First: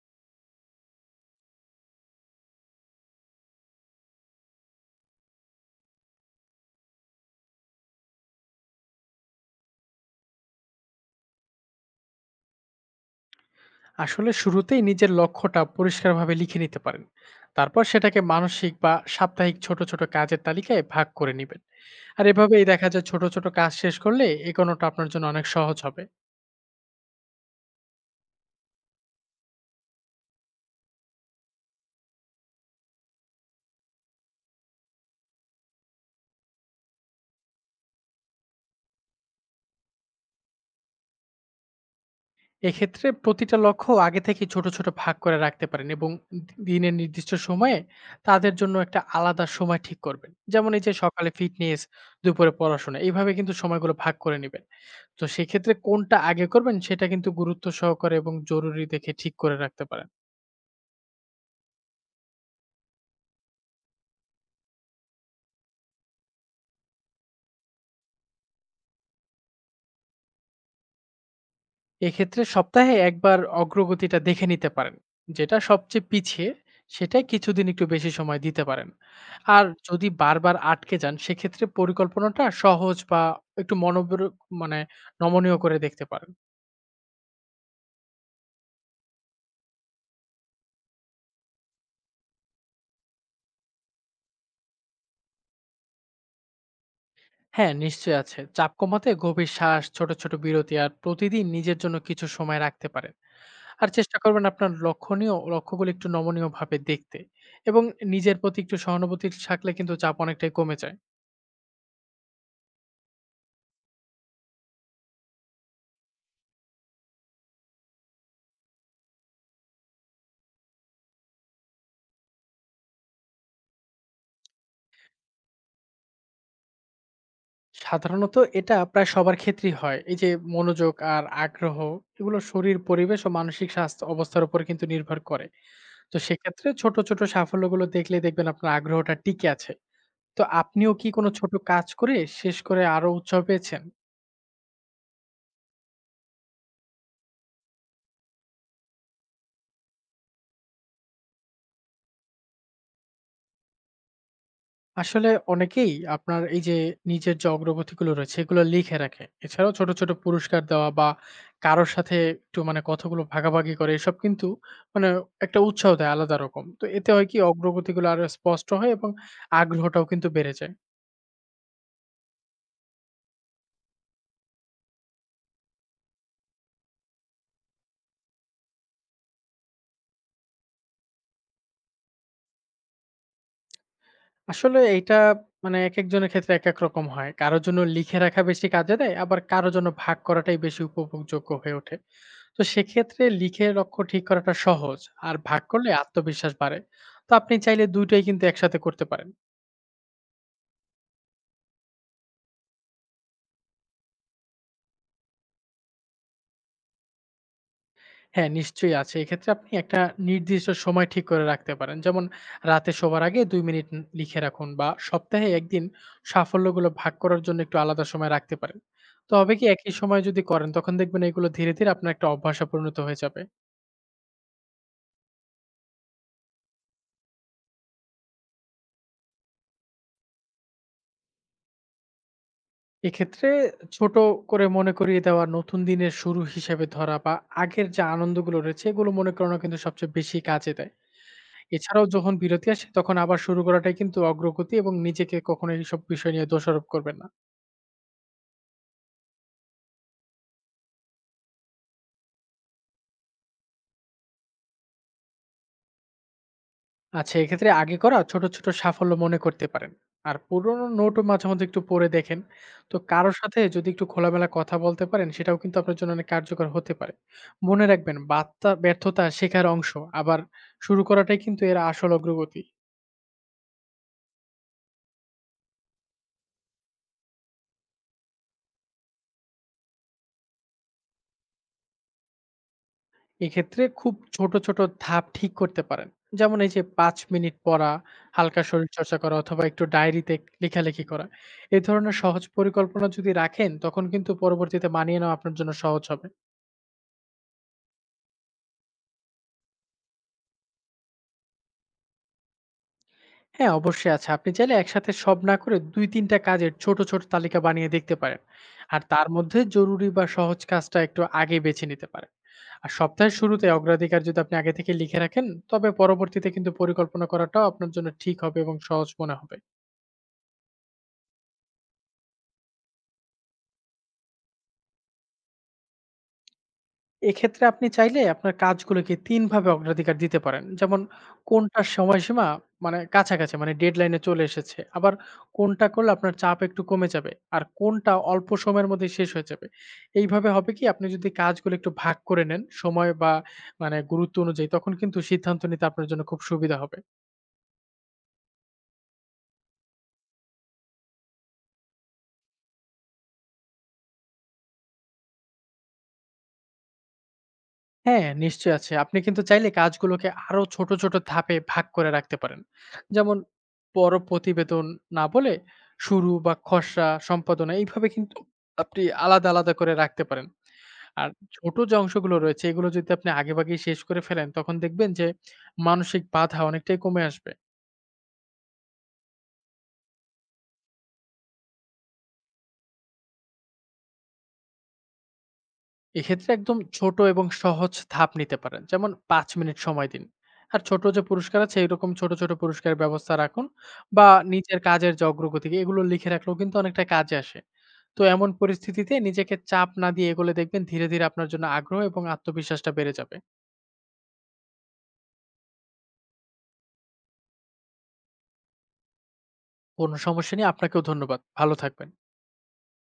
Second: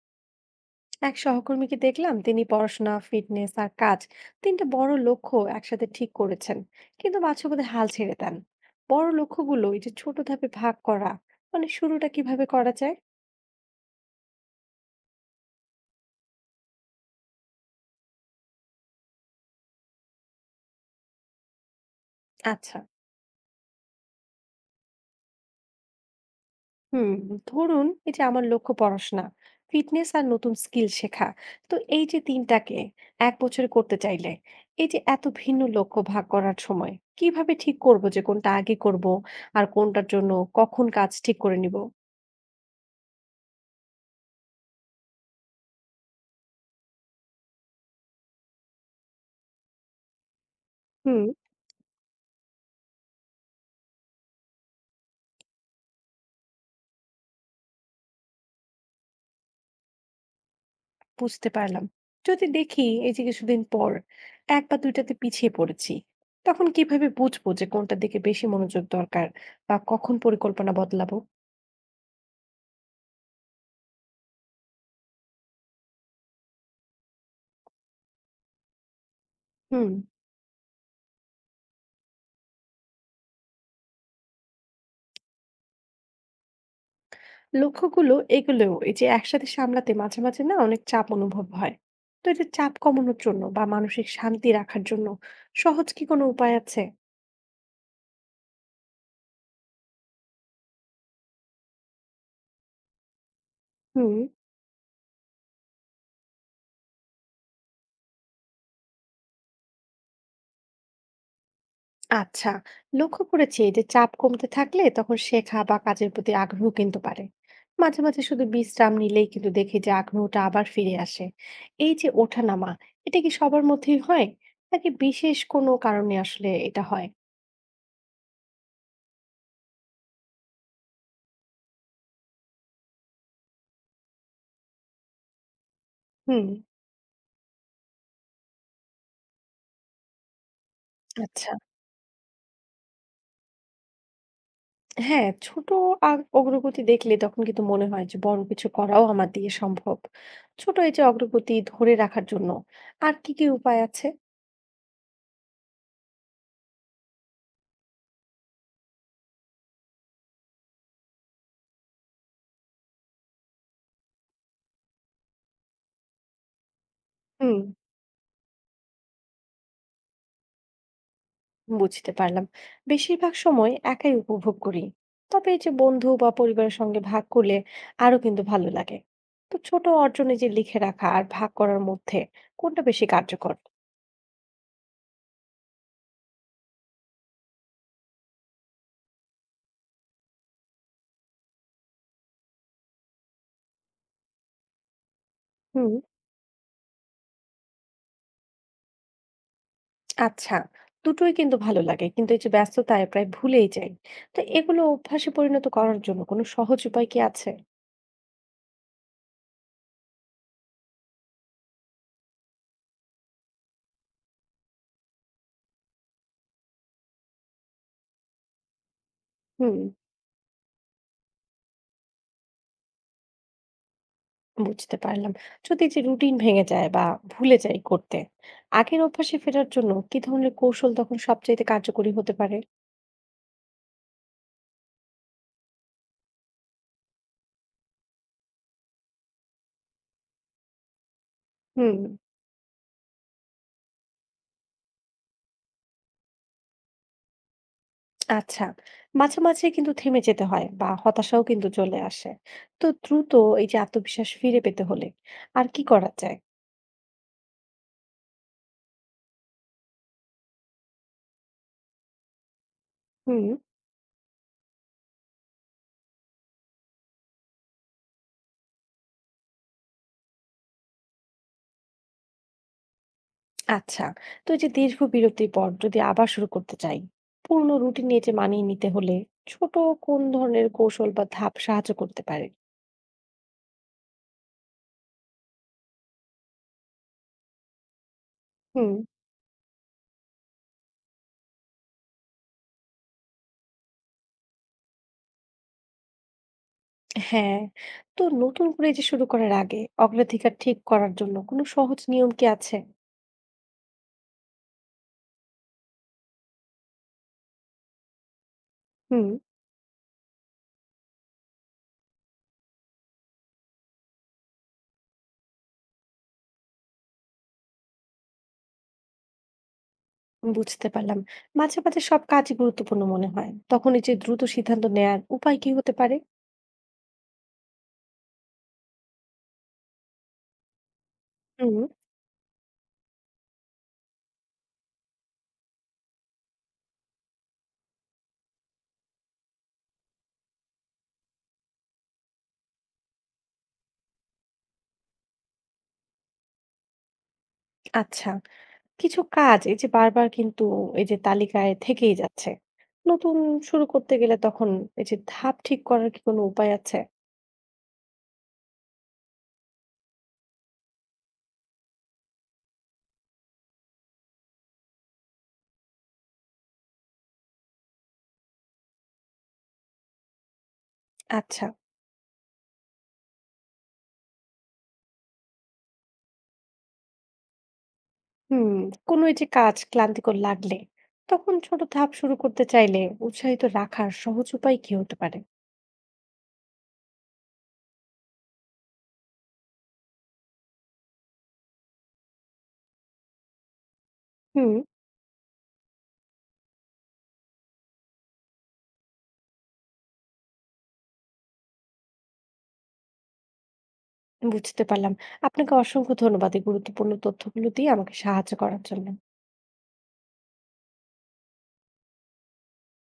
এক সহকর্মীকে দেখলাম তিনি পড়াশোনা, ফিটনেস আর কাজ, তিনটা বড় লক্ষ্য একসাথে ঠিক করেছেন, কিন্তু মাঝপথে হাল ছেড়ে দেন। বড় লক্ষ্যগুলো এই যে ছোট ধাপে ভাগ করা, মানে শুরুটা কিভাবে করা যায়? আসলে শুরুতেই নিজের লক্ষ্যটা পরিষ্কারভাবে লিখে নিতে পারেন। তারপর সেটাকে মানসিক বা সাপ্তাহিক ছোট ছোট কাজের তালিকায় ভাগ করে নেবেন। আর এভাবেই আচ্ছা। দেখা যায় ছোট ছোট কাজ শেষ করলে এগোনোটা আপনার জন্য অনেক সহজ হবে। হুম। ধরুন এই যে আমার লক্ষ্য পড়াশোনা, ফিটনেস আর নতুন স্কিল শেখা। তো এই যে তিনটাকে এক বছরে করতে চাইলে, এই যে এত ভিন্ন লক্ষ্য ভাগ করার সময় কিভাবে ঠিক করব যে কোনটা আগে করব, আর কোনটার জন্য কখন কাজ ঠিক করে নিব? এক্ষেত্রে প্রতিটা লক্ষ্য আগে থেকে ছোট ছোট ভাগ করে রাখতে পারেন এবং দিনের নির্দিষ্ট সময়ে তাদের জন্য একটা আলাদা সময় ঠিক করবেন, যেমন এই যে হুম। সকালে ফিটনেস, দুপুরে পড়াশোনা এইভাবে কিন্তু সময়গুলো ভাগ করে নেবেন। তো সেক্ষেত্রে কোনটা আগে করবেন সেটা কিন্তু গুরুত্ব সহকারে এবং জরুরি দেখে ঠিক করে রাখতে পারেন। বুঝতে পারলাম। যদি দেখি এই যে কিছুদিন পর ১ বা ২ টাতে পিছিয়ে পড়েছি, তখন কিভাবে বুঝবো যে কোনটার দিকে বেশি মনোযোগ দরকার, বা কখন পরিকল্পনা বদলাবো? এক্ষেত্রে সপ্তাহে একবার অগ্রগতিটা দেখে নিতে পারেন। যেটা সবচেয়ে পিছিয়ে সেটাই কিছুদিন একটু বেশি সময় দিতে পারেন। আর হুম। যদি বারবার আটকে যান সেক্ষেত্রে পরিকল্পনাটা সহজ বা একটু মনোবর, মানে নমনীয় করে দেখতে পারেন। লক্ষ্যগুলো এগুলোও এই যে একসাথে সামলাতে মাঝে, মাঝে না অনেক চাপ অনুভব হয়। তো এই যে চাপ কমানোর জন্য বা মানসিক শান্তি রাখার জন্য সহজ কি কোনো উপায় আছে? হ্যাঁ, নিশ্চয়ই আছে। চাপ কমাতে গভীর শ্বাস, ছোট ছোট বিরতি আর প্রতিদিন নিজের জন্য কিছু সময় রাখতে পারেন। আর চেষ্টা হুম। করবেন আপনার লক্ষণীয় লক্ষ্যগুলো একটু নমনীয় ভাবে দেখতে এবং নিজের প্রতি একটু সহানুভূতি থাকলে কিন্তু চাপ অনেকটাই কমে যায়। আচ্ছা, লক্ষ্য করেছি যে চাপ কমতে থাকলে তখন শেখা বা কাজের প্রতি আগ্রহ কিন্তু বাড়ে। মাঝে মাঝে শুধু বিশ্রাম নিলেই কিন্তু দেখি যে আগ্রহটা আবার ফিরে আসে। এই যে ওঠানামা, এটা কি সবার মধ্যেই হয়, নাকি বিশেষ কোনো কারণে আসলে এটা হয়? সাধারণত এটা প্রায় সবার ক্ষেত্রেই হয়। এই যে মনোযোগ আর আগ্রহ, এগুলো শরীর, পরিবেশ ও মানসিক স্বাস্থ্য অবস্থার উপর কিন্তু নির্ভর করে। তো হুম। সেক্ষেত্রে ছোট, ছোট সাফল্যগুলো দেখলেই দেখবেন আপনার আগ্রহটা টিকে আছে। তো আপনিও কি কোনো আচ্ছা। ছোট কাজ করে শেষ করে আরো উৎসাহ পেয়েছেন? হ্যাঁ, ছোট অগ্রগতি দেখলে তখন কিন্তু মনে হয় যে বড় কিছু করাও আমার দিয়ে সম্ভব। ছোট এই যে অগ্রগতি ধরে রাখার জন্য আর কি কি উপায় আছে? আসলে অনেকেই আপনার এই যে নিজের যে অগ্রগতিগুলো রয়েছে এগুলো লিখে রাখে। এছাড়াও ছোট, ছোট পুরস্কার দেওয়া বা কারো সাথে একটু মানে কথাগুলো ভাগাভাগি করে এসব কিন্তু মানে একটা উৎসাহ দেয় আলাদা রকম। তো এতে হয় কি হুম। অগ্রগতিগুলো আরো স্পষ্ট হয় এবং আগ্রহটাও কিন্তু বেড়ে যায়। বুঝতে পারলাম। বেশিরভাগ সময় একাই উপভোগ করি, তবে এই যে বন্ধু বা পরিবারের সঙ্গে ভাগ করলে আরো কিন্তু ভালো লাগে। তো ছোট অর্জনে যে লিখে রাখা আর ভাগ করার মধ্যে কোনটা বেশি কার্যকর? আসলে এইটা মানে একেকজনের ক্ষেত্রে একেক রকম হয়। কারো জন্য লিখে রাখা বেশি কাজে দেয়, আবার কারো জন্য ভাগ করাটাই বেশি উপভোগযোগ্য হয়ে ওঠে। তো সেক্ষেত্রে লিখে লক্ষ্য ঠিক করাটা সহজ, আর ভাগ করলে হুম। আত্মবিশ্বাস বাড়ে। তো আপনি চাইলে দুইটাই কিন্তু একসাথে করতে পারেন। আচ্ছা, দুটোই কিন্তু ভালো লাগে, কিন্তু এই যে ব্যস্ততায় প্রায় ভুলেই যাই। তো এগুলো অভ্যাসে পরিণত করার জন্য কোনো সহজ উপায় কি আছে? হ্যাঁ, নিশ্চয়ই আছে। এক্ষেত্রে আপনি একটা নির্দিষ্ট সময় ঠিক করে রাখতে পারেন, যেমন রাতে শোবার আগে ২ মিনিট লিখে রাখুন, বা সপ্তাহে একদিন সাফল্যগুলো ভাগ করার জন্য একটু আলাদা সময় রাখতে পারেন। তো হবে কি, হুম। একই সময় যদি করেন তখন দেখবেন এগুলো ধীরে ধীরে আপনার একটা অভ্যাসে পরিণত হয়ে যাবে। বুঝতে পারলাম। যদি এই যে রুটিন ভেঙে যায় বা ভুলে যাই করতে, আগের অভ্যাসে ফেরার জন্য কি ধরনের কৌশল তখন সবচাইতে কার্যকরী হতে পারে? এক্ষেত্রে ছোট করে মনে করিয়ে দেওয়া, নতুন দিনের শুরু হিসেবে ধরা বা আগের যে আনন্দগুলো রয়েছে, এগুলো মনে করানো কিন্তু সবচেয়ে বেশি কাজে দেয়। হুম। এছাড়াও যখন বিরতি আসে, তখন আবার শুরু করাটাই কিন্তু অগ্রগতি এবং নিজেকে কখনো এইসব বিষয় নিয়ে দোষারোপ করবেন না। আচ্ছা, মাঝে, মাঝে কিন্তু থেমে যেতে হয় বা হতাশাও কিন্তু চলে আসে। তো দ্রুত এই যে আত্মবিশ্বাস ফিরে পেতে হলে আর কি করা যায়? আচ্ছা, এক্ষেত্রে আগে করা ছোট, ছোট সাফল্য মনে করতে পারেন। আর পুরোনো নোটও মাঝে মধ্যে একটু পড়ে দেখেন। তো কারো হুম। সাথে যদি একটু খোলামেলা কথা বলতে পারেন, সেটাও কিন্তু আপনার জন্য অনেক কার্যকর হতে পারে। মনে রাখবেন, বার্তা ব্যর্থতা শেখার অংশ। আবার শুরু করাটাই কিন্তু এর আসল অগ্রগতি। আচ্ছা। তো এই যে দীর্ঘ বিরতির পর যদি আবার শুরু করতে চাই, পুরনো রুটিন নিয়ে যে মানিয়ে নিতে হলে ছোট কোন ধরনের কৌশল বা ধাপ সাহায্য করতে পারে? এক্ষেত্রে খুব ছোট, ছোট ধাপ ঠিক করতে পারেন। যেমন এই যে ৫ মিনিট পড়া, হালকা হুম। শরীরচর্চা করা অথবা একটু ডায়েরিতে লেখালেখি করা। এ ধরনের সহজ পরিকল্পনা যদি রাখেন তখন কিন্তু পরবর্তীতে মানিয়ে নেওয়া আপনার জন্য সহজ হবে। হ্যাঁ। তো নতুন করে এই যে শুরু করার আগে অগ্রাধিকার ঠিক করার জন্য কোনো সহজ নিয়ম কি আছে? হ্যাঁ, অবশ্যই আছে। আপনি চাইলে একসাথে সব না করে ২-৩ টা কাজের ছোট, ছোট তালিকা বানিয়ে দেখতে পারেন। আর হুম। তার মধ্যে জরুরি বা সহজ কাজটা একটু আগে বেছে নিতে পারেন। আর সপ্তাহের শুরুতে অগ্রাধিকার যদি আপনি আগে থেকে লিখে রাখেন, তবে পরবর্তীতে কিন্তু পরিকল্পনা করাটাও আপনার জন্য ঠিক হবে এবং সহজ মনে হবে। বুঝতে পারলাম। মাঝে, মাঝে সব কাজই গুরুত্বপূর্ণ মনে হয়। তখন এই যে দ্রুত সিদ্ধান্ত নেয়ার উপায় কি হতে পারে? এক্ষেত্রে আপনি চাইলে আপনার কাজগুলোকে ৩ ভাবে অগ্রাধিকার দিতে পারেন। যেমন হুম। কোনটার সময়সীমা মানে কাছাকাছি, মানে ডেডলাইন এ চলে এসেছে। আবার কোনটা করলে আপনার চাপ একটু কমে যাবে। আর কোনটা অল্প সময়ের মধ্যে শেষ হয়ে যাবে। এইভাবে হবে কি, আপনি যদি কাজগুলো একটু ভাগ করে নেন সময় বা মানে গুরুত্ব অনুযায়ী তখন কিন্তু সিদ্ধান্ত নিতে আপনার জন্য খুব সুবিধা হবে। আচ্ছা। কিছু কাজ এই যে বারবার কিন্তু এই যে তালিকায় থেকেই যাচ্ছে। নতুন শুরু করতে গেলে তখন এই যে ধাপ ঠিক করার কি কোনো উপায় আছে? হ্যাঁ, নিশ্চয়ই আছে। আপনি কিন্তু চাইলে কাজগুলোকে আরো ছোট, ছোট ধাপে ভাগ করে রাখতে পারেন। যেমন বড় প্রতিবেদন না বলে, শুরু বা খসড়া সম্পাদনা এইভাবে কিন্তু আপনি আলাদা, আলাদা করে রাখতে পারেন। আর আচ্ছা। ছোট যে অংশগুলো রয়েছে এগুলো যদি আপনি আগেভাগেই শেষ করে ফেলেন তখন দেখবেন যে মানসিক বাধা অনেকটাই কমে আসবে। হুম, কোনো এই যে কাজ ক্লান্তিকর লাগলে তখন ছোট ধাপ শুরু করতে চাইলে উৎসাহিত রাখার সহজ উপায় কি হতে পারে? এক্ষেত্রে একদম ছোট এবং সহজ ধাপ নিতে পারেন, যেমন ৫ মিনিট সময় দিন। আর ছোট যে পুরস্কার আছে এরকম ছোট ছোট পুরস্কারের ব্যবস্থা রাখুন, বা হুম। নিজের কাজের যে অগ্রগতিকে এগুলো লিখে রাখলেও কিন্তু অনেকটা কাজে আসে। তো এমন পরিস্থিতিতে নিজেকে চাপ না দিয়ে এগুলো দেখবেন ধীরে ধীরে আপনার জন্য আগ্রহ এবং আত্মবিশ্বাসটা বেড়ে যাবে। বুঝতে পারলাম। আপনাকে অসংখ্য ধন্যবাদ এই গুরুত্বপূর্ণ তথ্যগুলো দিয়ে আমাকে সাহায্য করার জন্য। কোনো সমস্যা নেই, আপনাকেও ধন্যবাদ, ভালো থাকবেন।